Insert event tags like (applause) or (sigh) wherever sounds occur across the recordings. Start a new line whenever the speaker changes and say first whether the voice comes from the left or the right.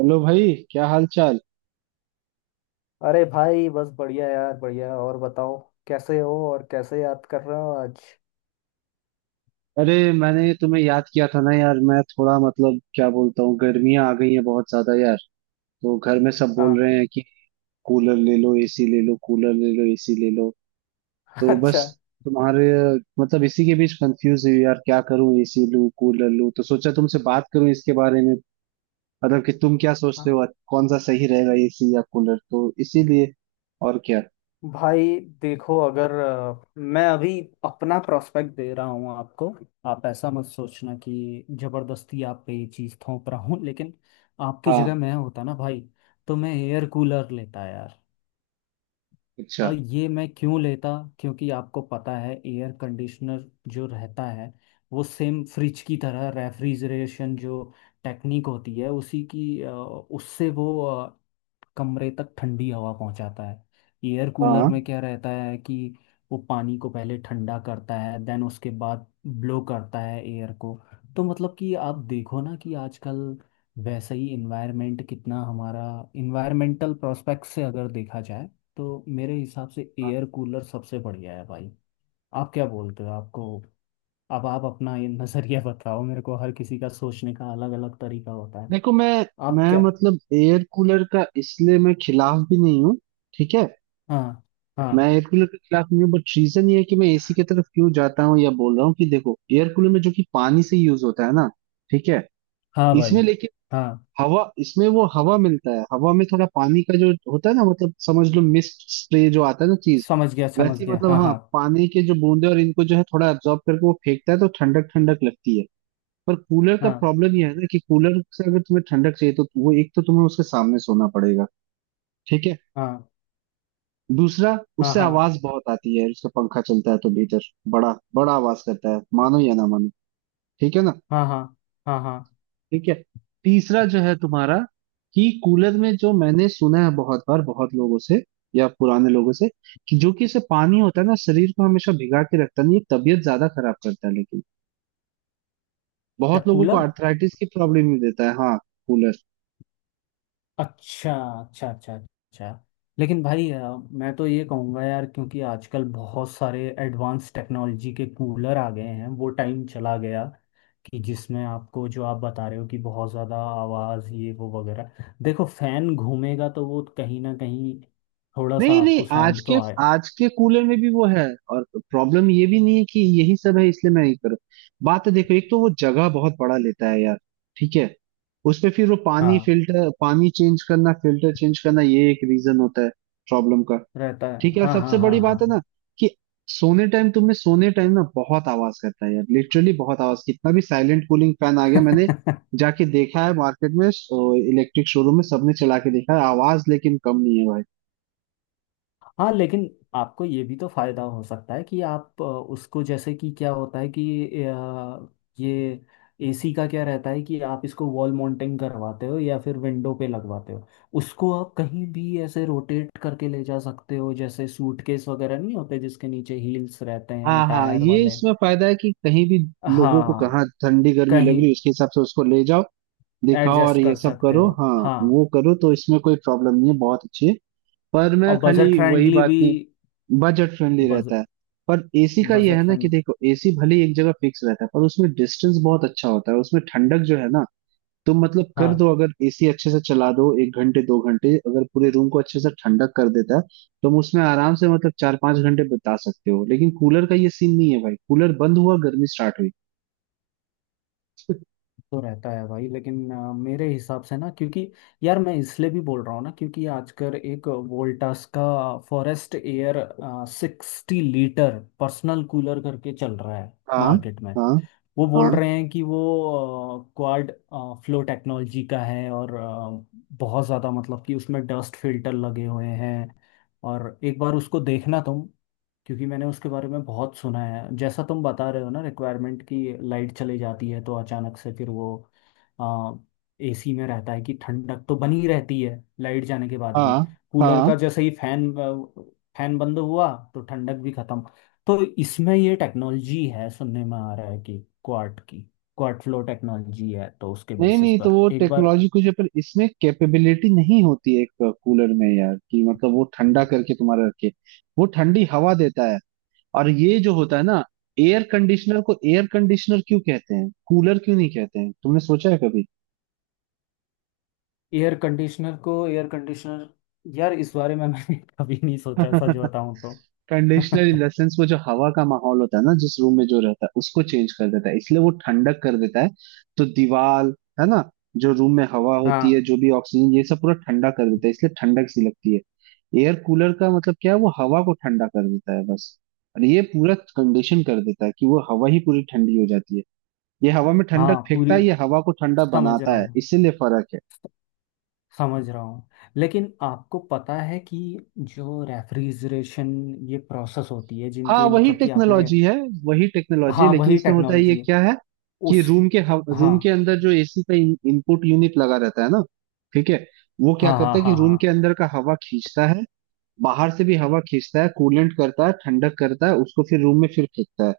right: Hello भाई, क्या हाल चाल।
left: अरे भाई बस बढ़िया यार बढ़िया और बताओ। कैसे हो और कैसे याद कर रहे हो आज।
right: अरे, मैंने तुम्हें याद किया था ना यार। मैं थोड़ा, मतलब क्या बोलता हूँ, गर्मियाँ आ गई हैं बहुत ज्यादा यार। तो घर में सब बोल
left: हाँ।
right: रहे हैं कि कूलर ले लो, एसी ले लो, कूलर ले लो, एसी ले लो।
left: (laughs)
right: तो बस,
left: अच्छा।
right: तुम्हारे। मतलब इसी के बीच कंफ्यूज हुई यार, क्या करूँ, एसी लूँ कूलर लूँ, तो सोचा तुमसे बात करूँ इसके बारे में। मतलब कि तुम क्या सोचते
left: हाँ
right: हो, कौन सा सही रहेगा, एसी या कूलर, तो इसीलिए। और क्या।
left: भाई देखो अगर मैं अभी अपना प्रोस्पेक्ट दे रहा हूँ आपको। आप ऐसा मत सोचना कि जबरदस्ती आप पे ये चीज़ थोप रहा हूँ, लेकिन आपकी
right: हाँ।
left: जगह मैं होता ना भाई, तो मैं एयर कूलर लेता।
right: अच्छा।
left: और ये मैं क्यों लेता, क्योंकि आपको पता है एयर कंडीशनर जो रहता है वो सेम फ्रिज की तरह रेफ्रिजरेशन जो टेक्निक होती है उसी की उससे वो कमरे तक ठंडी हवा पहुंचाता है। एयर कूलर
right: हाँ,
left: में क्या रहता है कि वो पानी को पहले ठंडा करता है, देन उसके बाद ब्लो करता है एयर को। तो मतलब कि आप देखो ना कि आजकल वैसा ही इन्वायरमेंट कितना हमारा इन्वायरमेंटल प्रोस्पेक्ट से अगर देखा जाए तो मेरे हिसाब से एयर कूलर सबसे बढ़िया है भाई। आप क्या बोलते हो आपको, अब आप अपना ये नजरिया (laughs) बताओ मेरे को। हर किसी का सोचने का अलग अलग तरीका होता है।
right: देखो मैं
left: आप
right: मैं
left: क्या।
right: मतलब एयर कूलर का, इसलिए मैं खिलाफ भी नहीं हूँ। ठीक है।
left: हाँ
right: मैं
left: हाँ
right: एयर कूलर के खिलाफ नहीं हूँ, बट रीजन ये है कि मैं एसी की तरफ क्यों जाता हूँ या बोल रहा हूँ कि देखो, एयर कूलर में जो कि पानी से यूज होता है ना। ठीक है।
left: हाँ
right: इसमें
left: भाई,
right: लेकिन।
left: हाँ।
right: हवा, इसमें वो हवा मिलता है। हवा में थोड़ा पानी का जो होता है ना, मतलब समझ लो मिस्ट स्प्रे जो आता है ना, चीज।
left: समझ गया समझ
right: वैसे ही,
left: गया,
right: मतलब
left: हाँ
right: हाँ,
left: हाँ
right: पानी के जो बूंदे, और इनको जो है थोड़ा एब्जॉर्ब करके वो फेंकता है, तो ठंडक ठंडक लगती है। पर कूलर का प्रॉब्लम ये है ना, कि कूलर से अगर तुम्हें ठंडक चाहिए तो वो, एक तो तुम्हें उसके सामने सोना पड़ेगा। ठीक है।
left: हाँ
right: दूसरा,
left: हाँ
right: उससे
left: हाँ हाँ
right: आवाज बहुत आती है, उसका पंखा चलता है तो भीतर बड़ा बड़ा आवाज करता है, मानो या ना मानो। ठीक है ना।
left: हाँ हाँ हाँ हाँ।
right: ठीक है। तीसरा जो है तुम्हारा, कि कूलर में जो मैंने सुना है बहुत बार बहुत लोगों से, या पुराने लोगों से, कि जो कि इसे पानी होता है ना, शरीर को हमेशा भिगा के रखता है, नहीं ये तबीयत ज्यादा खराब करता है। लेकिन
left: क्या
right: बहुत लोगों को
left: कूलर।
right: आर्थराइटिस की प्रॉब्लम भी देता है। हाँ। कूलर।
left: अच्छा अच्छा अच्छा अच्छा। लेकिन भाई मैं तो ये कहूँगा यार, क्योंकि आजकल बहुत सारे एडवांस टेक्नोलॉजी के कूलर आ गए हैं, वो टाइम चला गया कि जिसमें आपको जो आप बता रहे हो कि बहुत ज़्यादा आवाज़ ये वो वगैरह। देखो फैन घूमेगा तो वो कहीं ना कहीं थोड़ा सा
right: नहीं नहीं,
left: आपको
right: आज
left: साउंड
right: के
left: तो आए।
right: आज के कूलर में भी वो है। और प्रॉब्लम ये भी नहीं है कि यही सब है इसलिए मैं नहीं कर रहा। बात तो देखो, एक तो वो जगह बहुत बड़ा लेता है यार। ठीक है। उस पे फिर वो पानी,
left: हाँ
right: फिल्टर, पानी चेंज करना, फिल्टर चेंज करना, ये एक रीजन होता है प्रॉब्लम का।
left: रहता है
right: ठीक है। और
left: हाँ
right: सबसे
left: हाँ हाँ
right: बड़ी बात है
left: हाँ।
right: ना, कि सोने टाइम, तुम्हें सोने टाइम ना बहुत आवाज करता है यार, लिटरली बहुत आवाज। कितना भी साइलेंट कूलिंग फैन आ गया, मैंने
left: (laughs)
right: जाके देखा है मार्केट में, इलेक्ट्रिक शोरूम में, सबने चला के देखा है, आवाज लेकिन कम नहीं है भाई।
left: हाँ लेकिन आपको ये भी तो फायदा हो सकता है कि आप उसको जैसे कि क्या होता है कि ये एसी का क्या रहता है कि आप इसको वॉल माउंटिंग करवाते हो या फिर विंडो पे लगवाते हो, उसको आप कहीं भी ऐसे रोटेट करके ले जा सकते हो, जैसे सूटकेस वगैरह नहीं होते जिसके नीचे हील्स रहते हैं
right: हाँ हाँ,
left: टायर
right: ये
left: वाले।
right: इसमें फायदा है कि कहीं भी, लोगों को
left: हाँ
right: कहाँ ठंडी गर्मी लग
left: कहीं
right: रही है उसके हिसाब से उसको ले जाओ, दिखाओ और
left: एडजस्ट
right: ये
left: कर
right: सब
left: सकते
right: करो,
left: हो,
right: हाँ,
left: हाँ
right: वो करो, तो इसमें कोई प्रॉब्लम नहीं है, बहुत अच्छी है। पर मैं
left: और
right: खाली
left: बजट
right: वही
left: फ्रेंडली
right: बात
left: भी।
right: नहीं। बजट फ्रेंडली रहता
left: बजट,
right: है। पर एसी का ये
left: बजट
right: है ना कि
left: फ्रेंड,
right: देखो, एसी भले ही एक जगह फिक्स रहता है, पर उसमें डिस्टेंस बहुत अच्छा होता है, उसमें ठंडक जो है ना, तो मतलब कर दो,
left: हाँ।
right: अगर एसी अच्छे से चला दो 1 घंटे 2 घंटे, अगर पूरे रूम को अच्छे से ठंडक कर देता है, तो हम उसमें आराम से मतलब 4-5 घंटे बिता सकते हो। लेकिन कूलर का ये सीन नहीं है भाई, कूलर बंद हुआ, गर्मी स्टार्ट हुई।
left: तो रहता है भाई, लेकिन मेरे हिसाब से ना, क्योंकि यार मैं इसलिए भी बोल रहा हूँ ना क्योंकि आजकल एक वोल्टास का forest air 60 litre personal cooler करके चल रहा है
right: हाँ
left: मार्केट में।
right: हाँ
left: वो
right: हाँ
left: बोल रहे हैं कि वो क्वाड फ्लो टेक्नोलॉजी का है, और बहुत ज़्यादा मतलब कि उसमें डस्ट फिल्टर लगे हुए हैं, और एक बार उसको देखना तुम। क्योंकि मैंने उसके बारे में बहुत सुना है, जैसा तुम बता रहे हो ना, रिक्वायरमेंट की लाइट चली जाती है तो अचानक से फिर वो एसी में रहता है कि ठंडक तो बनी रहती है लाइट जाने के बाद भी।
right: हाँ
left: कूलर
right: हाँ।
left: का जैसे ही फैन फैन बंद हुआ तो ठंडक भी खत्म। तो इसमें ये टेक्नोलॉजी है, सुनने में आ रहा है कि क्वार्ट की क्वार्ट फ्लो टेक्नोलॉजी है, तो उसके
right: नहीं
left: बेसिस
right: नहीं, तो
left: पर
right: वो
left: एक बार।
right: टेक्नोलॉजी कुछ है, पर इसमें कैपेबिलिटी नहीं होती है एक कूलर में यार, कि मतलब वो ठंडा करके तुम्हारा रखे, वो ठंडी हवा देता है। और ये जो होता है ना, एयर कंडीशनर को एयर कंडीशनर क्यों कहते हैं, कूलर क्यों नहीं कहते हैं, तुमने सोचा है कभी।
left: एयर कंडीशनर को एयर कंडीशनर, यार इस बारे में मैंने (laughs) कभी नहीं सोचा, सच
right: (laughs)
left: बताऊं तो।
right: कंडीशनर
left: (laughs)
right: इन द सेंस, वो जो हवा का माहौल होता है ना, जिस रूम में जो रहता है, उसको चेंज कर देता है, इसलिए वो ठंडक कर देता है। तो दीवार, है ना, जो रूम में हवा होती
left: हाँ
right: है, जो भी ऑक्सीजन, ये सब पूरा ठंडा कर देता है, इसलिए ठंडक सी लगती है। एयर कूलर का मतलब क्या है, वो हवा को ठंडा कर देता है बस। और ये पूरा कंडीशन कर देता है कि वो हवा ही पूरी ठंडी हो जाती है। ये हवा में ठंडक
left: हाँ
right: फेंकता
left: पूरी,
right: है, ये हवा को ठंडा
left: समझ रहा
right: बनाता है,
left: हूँ
right: इसीलिए फर्क है।
left: समझ रहा हूँ, लेकिन आपको पता है कि जो रेफ्रिजरेशन ये प्रोसेस होती है
right: हाँ,
left: जिनके
right: वही
left: मतलब कि आपने।
right: टेक्नोलॉजी है। वही टेक्नोलॉजी है,
left: हाँ
right: लेकिन
left: वही
right: इसमें होता है ये
left: टेक्नोलॉजी है।
right: क्या है, कि
left: उस
right: रूम के
left: हाँ
right: अंदर जो एसी का इनपुट यूनिट लगा रहता है ना। ठीक है। वो क्या
left: हाँ हाँ
right: करता है कि
left: हाँ
right: रूम के
left: हाँ
right: अंदर का हवा खींचता है, बाहर से भी हवा खींचता है, कूलेंट करता है, ठंडक करता है, उसको फिर रूम में फिर फेंकता है।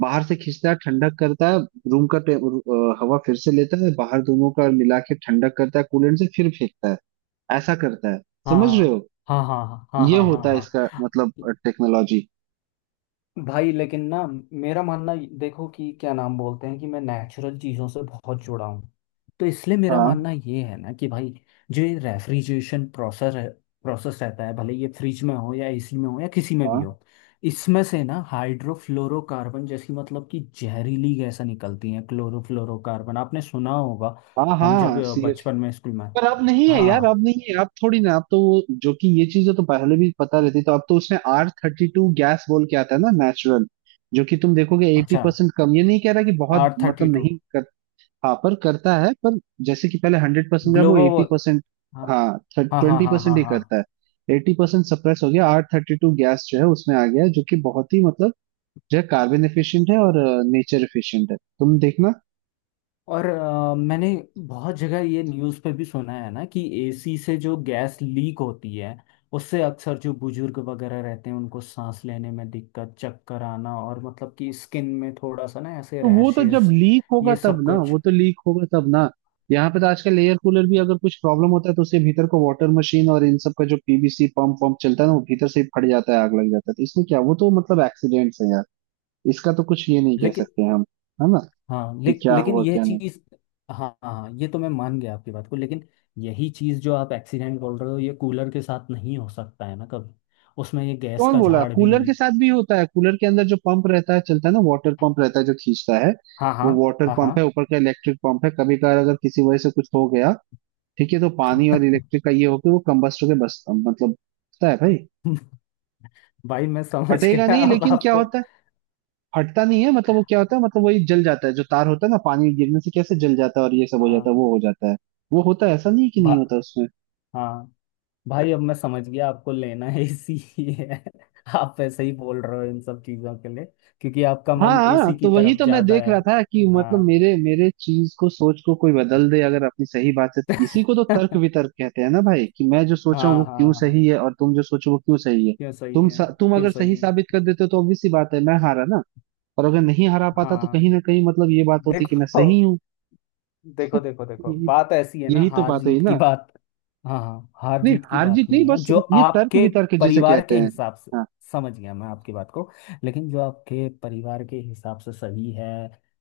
right: बाहर से खींचता है, ठंडक करता है, रूम का हवा फिर से लेता है, बाहर दोनों का मिला के ठंडक करता है, कूलेंट से फिर फेंकता है। ऐसा करता है। समझ रहे
left: हाँ
right: हो।
left: हाँ हाँ हाँ हाँ
right: ये
left: हाँ हाँ
right: होता है
left: हाँ।
right: इसका
left: हाँ।
right: मतलब, टेक्नोलॉजी।
left: भाई लेकिन ना मेरा मानना देखो, कि क्या नाम बोलते हैं कि मैं नेचुरल चीज़ों से बहुत जुड़ा हूँ। तो इसलिए मेरा
right: हाँ
left: मानना ये है ना कि भाई जो ये रेफ्रिजरेशन प्रोसेस है प्रोसेस रहता है, भले ये फ्रिज में हो या एसी में हो या किसी में भी
right: हाँ
left: हो। इसमें से ना हाइड्रोफ्लोरोकार्बन जैसी मतलब कि जहरीली गैसें निकलती हैं, क्लोरोफ्लोरोकार्बन आपने सुना होगा।
right: हाँ
left: हम जब
right: हाँ, सीरियसली।
left: बचपन में स्कूल में।
right: पर अब नहीं है यार,
left: हाँ
right: अब नहीं है। अब थोड़ी ना, अब तो वो जो कि ये चीजें तो पहले भी पता रहती, तो अब तो उसमें R32 गैस बोल के आता है ना, नेचुरल, जो कि तुम देखोगे एटी
left: अच्छा
right: परसेंट कम, ये नहीं कह रहा कि बहुत,
left: आर थर्टी
right: मतलब नहीं कर। हाँ, पर करता है पर। जैसे कि पहले 100% था,
left: टू
right: वो 80%। हाँ,
left: हाँ हाँ हाँ
right: ट्वेंटी
left: हाँ
right: परसेंट
left: हाँ
right: ही
left: हाँ।
right: करता है, 80% सप्रेस हो गया। R32 गैस जो है उसमें आ गया है, जो कि बहुत ही, मतलब जो है कार्बन एफिशिएंट है, और नेचर एफिशिएंट है, तुम देखना।
left: और मैंने बहुत जगह ये न्यूज़ पे भी सुना है ना कि एसी से जो गैस लीक होती है उससे अक्सर जो बुजुर्ग वगैरह रहते हैं उनको सांस लेने में दिक्कत, चक्कर आना, और मतलब कि स्किन में थोड़ा सा ना ऐसे
right: तो वो तो जब
left: रैशेस
right: लीक होगा
left: ये
right: तब
left: सब
right: ना,
left: कुछ,
right: वो तो लीक होगा तब ना। यहाँ पे तो आजकल एयर कूलर भी अगर कुछ प्रॉब्लम होता है, तो उसके भीतर को वाटर मशीन और इन सब का जो PVC पंप पंप चलता है ना, वो भीतर से ही फट जाता है, आग लग जाता है। तो इसमें क्या, वो तो मतलब एक्सीडेंट्स है यार। इसका तो कुछ ये नहीं कह
left: लेकिन।
right: सकते हम, है ना,
left: हाँ
right: कि
left: ले,
right: क्या
left: लेकिन
right: हुआ
left: यह
right: क्या नहीं।
left: चीज़। हाँ हाँ, ये तो मैं मान गया आपकी बात को, लेकिन यही चीज़ जो आप एक्सीडेंट बोल रहे हो ये कूलर के साथ नहीं हो सकता है ना कभी। उसमें ये गैस
right: कौन
left: का
right: बोला,
left: झाड़ भी
right: कूलर
left: नहीं।
right: के साथ भी होता है। कूलर के अंदर जो पंप रहता है, चलता है ना, वाटर पंप रहता है जो खींचता है।
left: हाँ हाँ
right: वो वाटर
left: हाँ हाँ।
right: पंप है ऊपर का, इलेक्ट्रिक पंप है, कभी कभार अगर किसी वजह से कुछ हो गया, ठीक है, तो पानी और
left: (laughs)
right: इलेक्ट्रिक का ये होके, वो कंबस्ट होके, बस मतलब होता है भाई।
left: (laughs) भाई मैं समझ
right: फटेगा
left: गया
right: नहीं,
left: अब
right: लेकिन क्या
left: आपको।
right: होता है, फटता नहीं है मतलब। वो क्या होता है, मतलब वही जल जाता है जो तार होता है ना, पानी गिरने से कैसे जल जाता है और ये सब हो जाता है,
left: हाँ
right: वो हो जाता है। वो होता है, ऐसा नहीं कि
left: भा,
right: नहीं होता उसमें।
left: हाँ भाई, अब मैं समझ गया आपको लेना है एसी ही है। (laughs) आप वैसे ही बोल रहे हो इन सब चीजों के लिए, क्योंकि आपका
right: हाँ
left: मन
right: हाँ,
left: एसी की
right: तो वही
left: तरफ
right: तो मैं
left: ज्यादा
right: देख
left: है।
right: रहा था, कि मतलब
left: हाँ
right: मेरे मेरे चीज को, सोच को कोई बदल दे अगर अपनी सही बात से, इसी को तो तर्क
left: (laughs)
right: वितर्क कहते हैं ना भाई, कि मैं जो सोचा हूँ वो
left: हाँ हाँ
right: क्यों
left: हाँ,
right: सही है, और तुम जो सोचो वो क्यों सही है।
left: क्यों सही है।
right: तुम
left: क्यों
right: अगर
left: सही
right: सही
left: है।
right: साबित कर देते हो, तो ऑब्वियस सी बात है, मैं हारा ना। और अगर नहीं हरा पाता, तो
left: हाँ।
right: कहीं ना कहीं मतलब ये बात होती कि मैं
left: देखो
right: सही हूँ।
left: देखो देखो देखो,
right: यही
left: बात ऐसी है ना,
right: यही तो
left: हार
right: बात हुई
left: जीत की
right: ना।
left: बात। हाँ हाँ, हार
right: नहीं,
left: जीत की
right: हार
left: बात
right: जीत नहीं
left: नहीं है,
right: बस,
left: जो
right: ये तर्क
left: आपके
right: वितर्क जिसे
left: परिवार
right: कहते
left: के
right: हैं।
left: हिसाब से।
right: हाँ,
left: समझ गया मैं आपकी बात को, लेकिन जो आपके परिवार के हिसाब से सही है।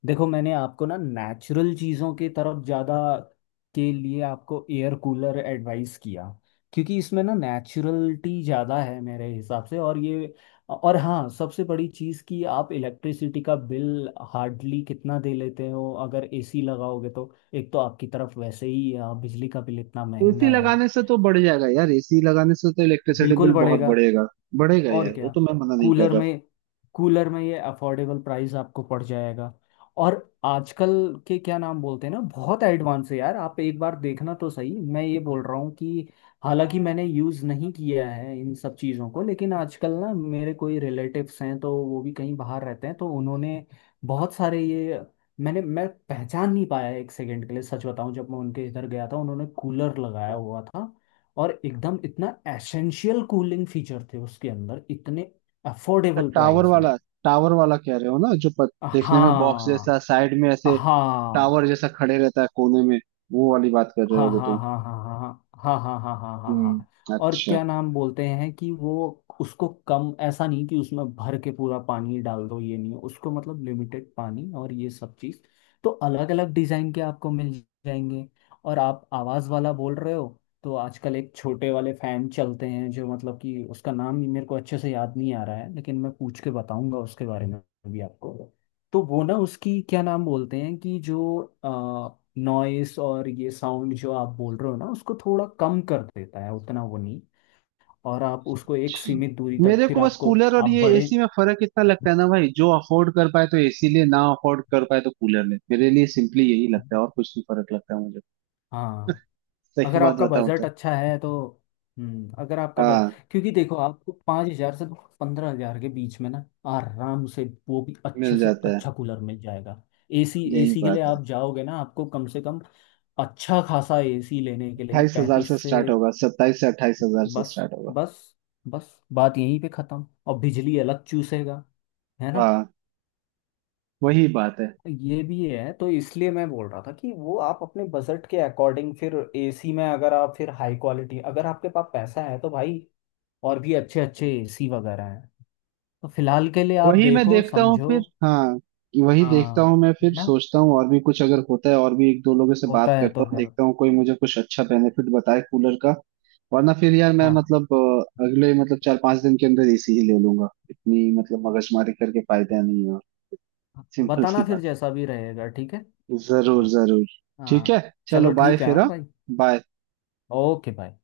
left: देखो मैंने आपको ना नेचुरल चीज़ों की तरफ ज़्यादा के लिए आपको एयर कूलर एडवाइस किया, क्योंकि इसमें ना नेचुरलिटी ज़्यादा है मेरे हिसाब से। और ये, और हाँ सबसे बड़ी चीज़ कि आप इलेक्ट्रिसिटी का बिल हार्डली कितना दे लेते हो, अगर एसी लगाओगे तो एक तो आपकी तरफ वैसे ही बिजली का बिल इतना
right: तो एसी
left: महंगा है।
right: लगाने से तो बढ़ जाएगा यार, एसी लगाने से तो इलेक्ट्रिसिटी
left: बिल्कुल
right: बिल बहुत
left: बढ़ेगा।
right: बढ़ेगा। बढ़ेगा
left: और
right: यार, वो
left: क्या।
right: तो मैं मना नहीं कर
left: कूलर
right: रहा।
left: में, कूलर में ये अफोर्डेबल प्राइस आपको पड़ जाएगा। और आजकल के क्या नाम बोलते हैं ना, बहुत एडवांस है यार, आप एक बार देखना तो सही, मैं ये बोल रहा हूँ कि हालांकि मैंने यूज़ नहीं किया है इन सब चीज़ों को, लेकिन आजकल ना मेरे कोई रिलेटिव्स हैं तो वो भी कहीं बाहर रहते हैं तो उन्होंने बहुत सारे ये। मैं पहचान नहीं पाया एक सेकंड के लिए, सच बताऊं जब मैं उनके इधर गया था उन्होंने कूलर लगाया हुआ था, और एकदम इतना एसेंशियल कूलिंग फीचर थे उसके अंदर, इतने
right: तो
left: अफोर्डेबल
right: टावर
left: प्राइस में।
right: वाला, टावर वाला कह रहे हो ना, जो देखने में बॉक्स
left: हाँ
right: जैसा, साइड में ऐसे
left: हाँ
right: टावर जैसा खड़े रहता है कोने में, वो वाली बात कर रहे
left: हाँ
right: होगे
left: हाँ
right: तुम।
left: हाँ हाँ हाँ हाँ हाँ हाँ हाँ हाँ हाँ
right: हम्म,
left: हाँ। और
right: अच्छा।
left: क्या नाम बोलते हैं कि वो उसको कम, ऐसा नहीं कि उसमें भर के पूरा पानी डाल दो, ये नहीं, उसको मतलब लिमिटेड पानी और ये सब चीज़। तो अलग अलग डिज़ाइन के आपको मिल जाएंगे। और आप आवाज़ वाला बोल रहे हो, तो आजकल एक छोटे वाले फ़ैन चलते हैं जो मतलब कि उसका नाम ही मेरे को अच्छे से याद नहीं आ रहा है, लेकिन मैं पूछ के बताऊंगा उसके बारे में भी आपको। तो वो ना उसकी क्या नाम बोलते हैं कि जो नॉइस और ये साउंड जो आप बोल रहे हो ना उसको थोड़ा कम कर देता है, उतना वो नहीं। और आप उसको एक
right: अच्छा।
left: सीमित दूरी तक
right: मेरे
left: फिर
right: को बस
left: आपको।
right: कूलर और
left: आप
right: ये
left: बड़े।
right: एसी में फर्क इतना लगता है ना भाई, जो अफोर्ड कर पाए तो एसी ले, ना अफोर्ड कर पाए तो कूलर ले। मेरे लिए सिंपली यही लगता है, और कुछ नहीं फर्क लगता है मुझे,
left: हाँ
right: सही
left: अगर
right: बात
left: आपका
right: बताऊं
left: बजट
right: तो।
left: अच्छा है तो। अगर आपका बज।
right: हाँ,
left: क्योंकि देखो, आपको 5,000 से 15,000 के बीच में ना आराम से वो भी अच्छे
right: मिल
left: से
right: जाता है।
left: अच्छा कूलर मिल जाएगा। एसी
right: यही
left: एसी के लिए
right: बात है।
left: आप जाओगे ना, आपको कम से कम अच्छा खासा एसी लेने के लिए
right: 28 हजार
left: 35
right: से
left: से।
right: स्टार्ट होगा, 27 से 28 हजार से
left: बस।
right: स्टार्ट होगा।
left: बस। बस बात यहीं पे खत्म, और बिजली अलग चूसेगा, है ना।
right: हाँ, वही बात है।
left: ये भी है, तो इसलिए मैं बोल रहा था कि वो आप अपने बजट के अकॉर्डिंग फिर एसी में अगर आप फिर हाई क्वालिटी, अगर आपके पास पैसा है तो भाई और भी अच्छे अच्छे एसी वगैरह हैं। तो फिलहाल के लिए आप
right: वही मैं
left: देखो
right: देखता हूँ
left: समझो।
right: फिर, हाँ। वही
left: हाँ।
right: देखता हूँ मैं
left: है
right: फिर,
left: ना।
right: सोचता हूँ। और भी कुछ अगर होता है, और भी एक दो लोगों से बात
left: होता है
right: करता
left: तो
right: हूँ,
left: फिर।
right: देखता हूँ कोई मुझे कुछ अच्छा बेनिफिट बताए कूलर का। वरना फिर यार, मैं
left: हाँ।
right: मतलब अगले मतलब 4-5 दिन के अंदर एसी ही ले लूंगा। इतनी मतलब मगजमारी करके फायदा नहीं है, सिंपल सी
left: बताना फिर
right: बात
left: जैसा भी रहेगा, ठीक है।
right: है। जरूर
left: हाँ
right: जरूर। ठीक है,
left: हाँ।
right: चलो
left: चलो
right: बाय
left: ठीक है
right: फिर,
left: हाँ
right: हाँ।
left: भाई।
right: बाय।
left: ओके भाई।